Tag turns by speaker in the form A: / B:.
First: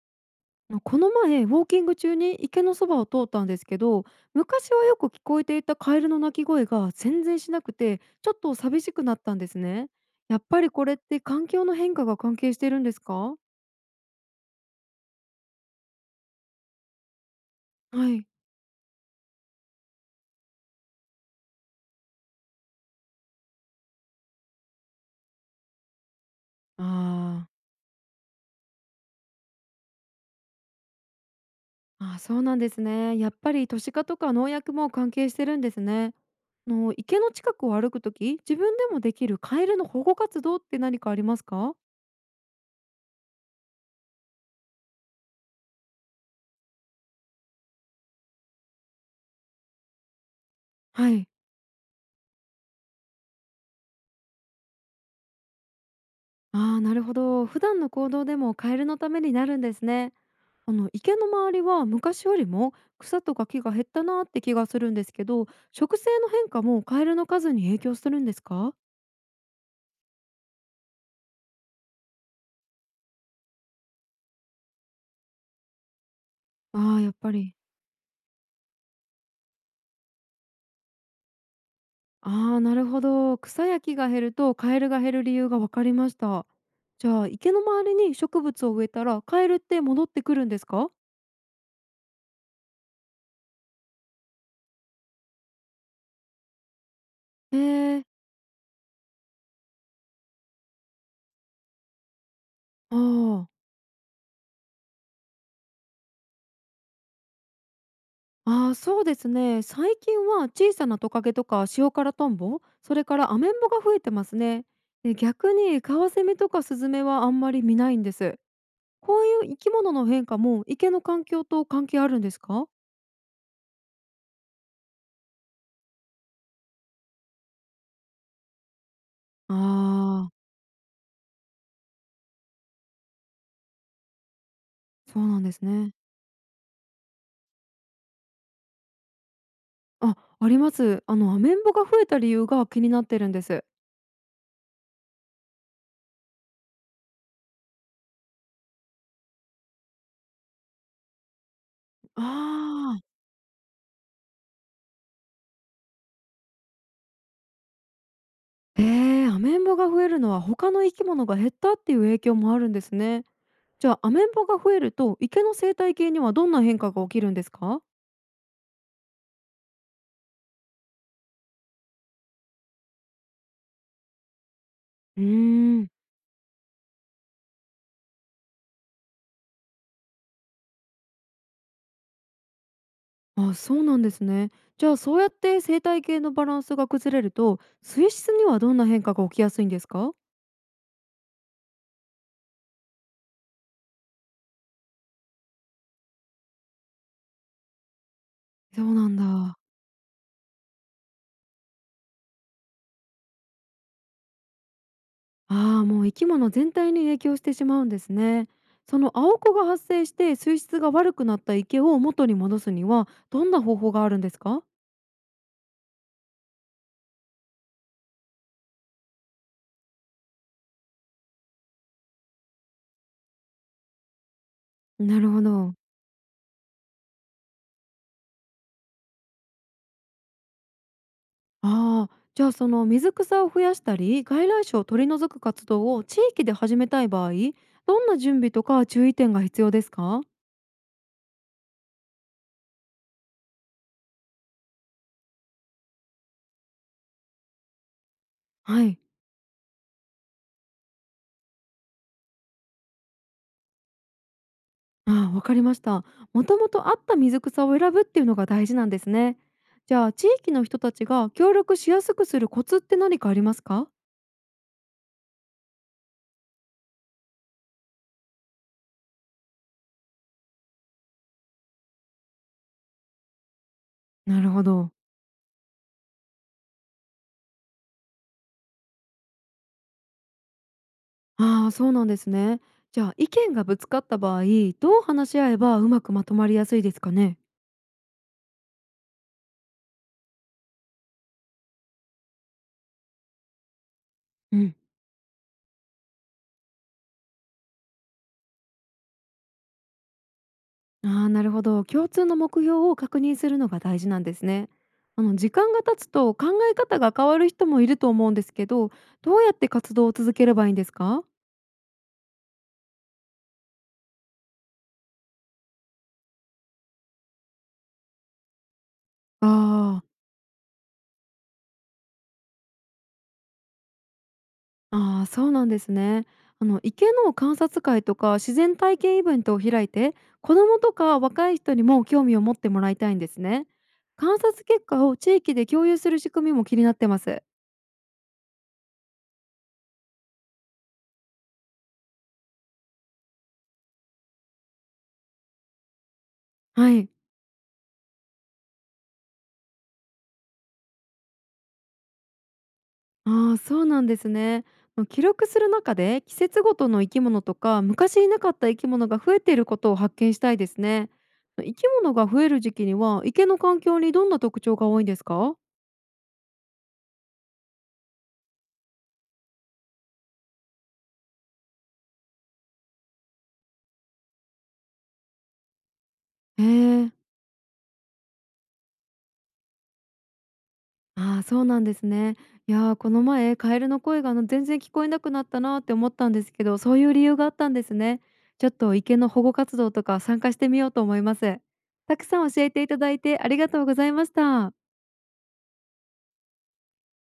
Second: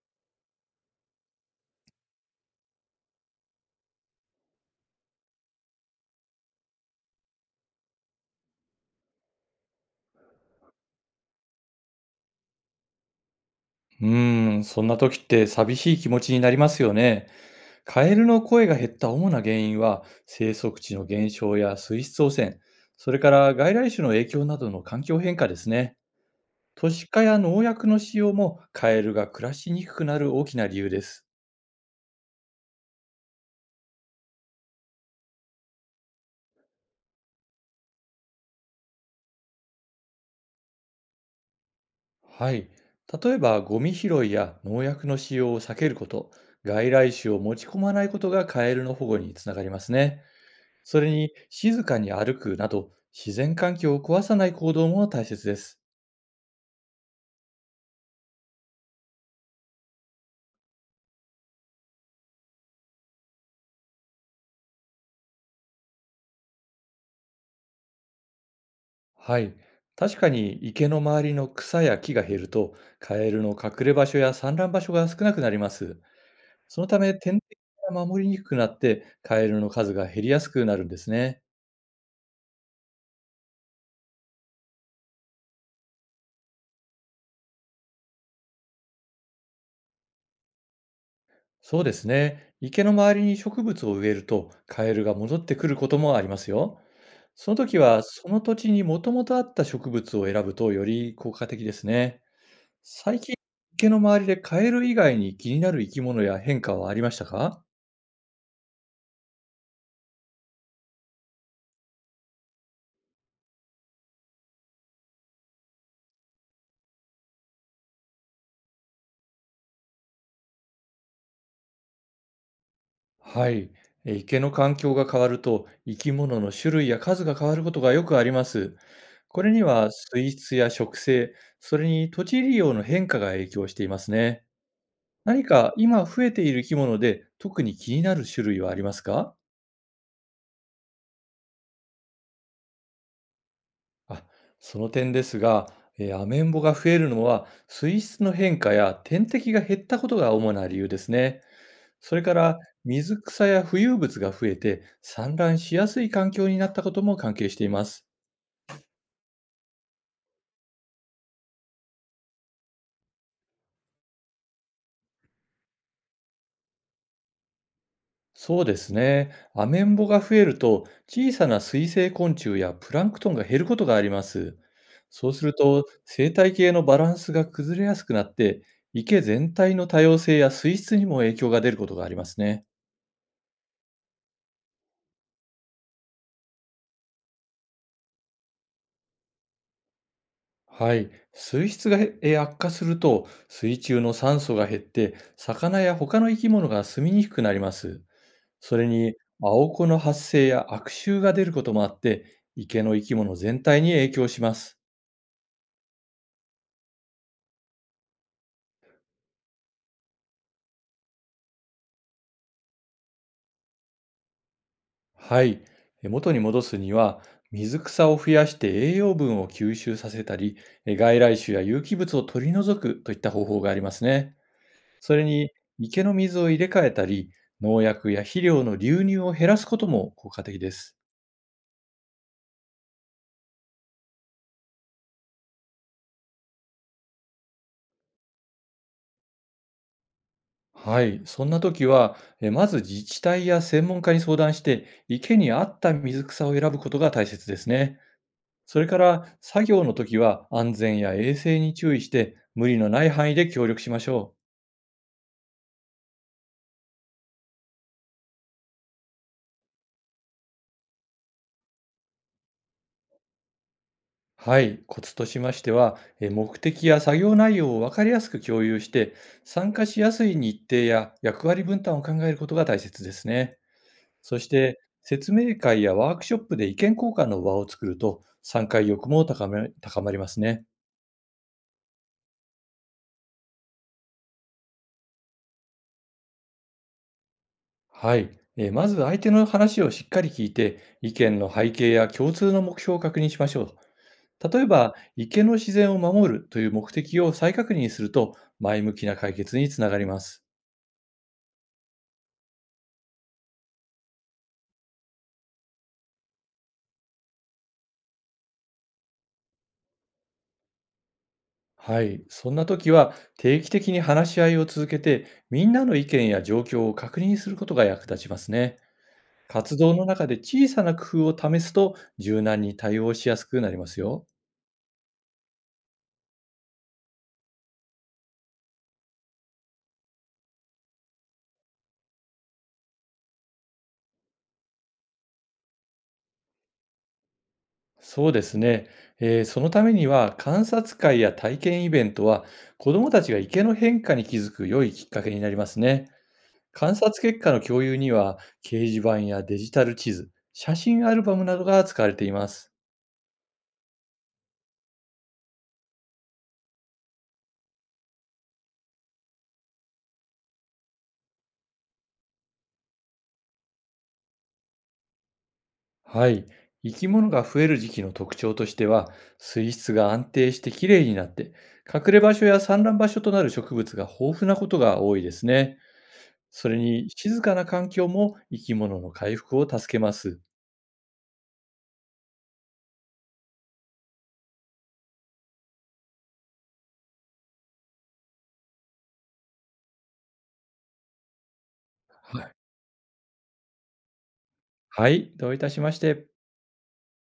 A: まあのこの前ウォーキング中に池のそばを通ったんですけど、昔はよく聞こえていたカエルの鳴き声が全然しなくて、ちょっと寂しくなったんですね。やっぱりこれって環境の変化が関係してるんですか？
B: うーん、そんな時って寂しい気持ちになりますよね。カ
A: は
B: エル
A: い。
B: の声が減った主な原因は、生息地の減少や水質汚染、それから外来種の影響などの環境変化ですね。
A: あ
B: 都市化や
A: ー。
B: 農薬の使用もカエルが暮らしにくくなる大きな理由です。
A: あー、そうなんですね。やっぱり都市化とか農薬も関係してるんですね。あの池の近くを歩くとき、自分でもできるカエルの保護活動って何かありますか？
B: はい。例えば、ゴミ拾いや農薬の使用を避けること、外来種を持ち込まないことがカエルの保護につながりますね。そ
A: は
B: れ
A: い。
B: に、静かに歩くなど、自然環境を壊さない行動も大切です。
A: ああ、なるほど。普段の行動でもカエルのためになるんですね。あの池の周りは昔よりも草とか木が減ったなって気がするんですけど、植生の変化もカエルの数に影響するんですか？
B: はい。確かに池の周りの草や木が減ると、カエルの隠れ場所や産卵場所が少なくなります。
A: ああ
B: そのた
A: ー、や
B: め、
A: っぱ
B: 天
A: り。
B: 敵が守りにくくなって、カエルの数が減りやすくなるんですね。
A: ああー、なるほど。草や木が減るとカエルが減る理由が分かりました。じゃあ池の周りに植物を植えたらカエルって戻ってくるんですか？
B: そうですね。池の周りに植物を植えると、カエルが戻ってくることもありますよ。そ
A: へ
B: の時は、
A: え。
B: その土地にもともとあった植物を選ぶとより効果的ですね。
A: あ
B: 最近、
A: ー。
B: 池の周りでカエル以外に気になる生き物や変化はありましたか？
A: あー、そうですね。最近は小さなトカゲとか塩辛トンボ、それからアメンボが増えてますね。で、逆にカワセミとかスズメはあんまり見ないんです。こういう生き物の変化も、池の環境と関係あるんですか？
B: はい。池の環境が変わると、生き物の種類や数が変わることがよくあります。これには水
A: ああ
B: 質や植生、それに土地利用の変化が影響していますね。
A: ー、そうなん
B: 何
A: です
B: か
A: ね。
B: 今増えている生き物で特に気になる種類はありますか？
A: あ、あります。アメンボが増えた理由が気になってるんです。
B: あ、その点ですが、アメンボが増えるのは水質の変化や天敵が減ったことが主な理由ですね。それ
A: あ
B: から
A: あ、
B: 水草や浮遊物が増えて産卵しやすい環境になったことも関係しています。
A: ええー、アメンボが増えるのは他の生き物が減ったっていう影響もあるんですね。じゃあ、アメンボが増えると、池の生態系にはどんな変化が起きるんですか？
B: そうですね。アメンボが増えると、小さな水生昆虫やプランクトンが減ることがあります。
A: うー
B: そうすると
A: ん、
B: 生態系のバランスが崩れやすくなって、池全体の多様性や水質にも影響が出ることがありますね。
A: あ、そうなんですね。じゃあ、そうやって生態系のバランスが崩れると、水質にはどんな変化が起きやすいんですか？
B: はい。水質が悪化すると、水中の酸素が減って魚や他の生き物が住みにくくなります。そ
A: そ
B: れ
A: うな
B: に、
A: んだ。
B: 青子の発生や悪臭が出ることもあって、池の生き物全体に影響します。
A: ああ、もう生き物全体に影響してしまうんですね。その青子が発生して水質が悪くなった池を元に戻すにはどんな方法があるんですか？
B: はい。元に戻すには、水草を増やして栄養分を吸収させたり、外来種や有機物を取り除くといった方法がありますね。そ
A: な
B: れ
A: るほ
B: に、
A: ど。
B: 池の水を入れ替えたり、農薬や肥料の流入を減らすことも効果的です。
A: ああ、じゃあその水草を増やしたり外来種を取り除く活動を地域で始めたい場合、どんな準備とか注意点が必要ですか？
B: はい。そんな時は、まず自治体や専門家に相談して、池に合った水草を選ぶことが大切ですね。そ
A: は
B: れか
A: い。
B: ら作業の時は、安全や衛生に注意して、無理のない範囲で協力しましょう。
A: ああ、わかりました。もともとあった水草を選ぶっていうのが大事なんですね。じゃあ地域の人たちが協力しやすくするコツって何かありますか？
B: はい、コツとしましては、目的や作業内容を分かりやすく共有して、参加しやすい日程や役割分担を考えることが大切ですね。そ
A: な
B: し
A: るほ
B: て、
A: ど。
B: 説明会やワークショップで意見交換の場を作ると、参加意欲も高まりますね。
A: ああ、そうなんですね。じゃあ意見がぶつかった場合、どう話し合えばうまくまとまりやすいですかね。
B: はい、まず相手の話をしっかり聞いて、意見の背景や共通の目標を確認しましょう。
A: う
B: 例え
A: ん、
B: ば、池の自然を守るという目的を再確認すると、前向きな解決につながります。
A: ああ、なるほど。共通の目標を確認するのが大事なんですね。時間が経つと考え方が変わる人もいると思うんですけど、どうやって活動を続ければいいんですか。
B: はい。そんな時は、定期的に話し合いを続けて、みんなの意見や状況を確認することが役立ちますね。活動
A: ああ
B: の
A: ー。
B: 中で小さな工夫を試すと、柔軟に対応しやすくなりますよ。
A: ああ、そうなんですね。あの池の観察会とか自然体験イベントを開いて、子どもとか若い人にも興味を持ってもらいたいんですね。観察結果を地域で共有する仕組みも気になってます。
B: そうですね。そのためには、観察会や体験イベントは、子どもたちが池の変化に気づく良いきっかけになりますね。
A: は
B: 観
A: い。
B: 察結果の共有には、掲示板やデジタル地図、写真アルバムなどが使われています。
A: ああ、そうなんですね。まあの記録する中で季節ごとの生き物とか昔いなかった生き物が増えていることを発見したいですね。生き物が増える時期には池の環境にどんな特徴が多いんですか？
B: はい。生き物が増える時期の特徴としては、水質が安定してきれいになって、隠れ場所や産卵場所となる植物が豊富なことが多いですね。
A: へ
B: それに、
A: え。
B: 静かな環境も生き物の回復を助けます。
A: ああ、そうなんですね。いやー、この前カエルの声が、全然聞こえなくなったなーって思ったんですけど、そういう理由があったんですね。ちょっと池の保護活動とか参加してみようと思います。たく
B: は
A: さん
B: い。
A: 教えていただいてありがとうございました。
B: はい。どういたしまして。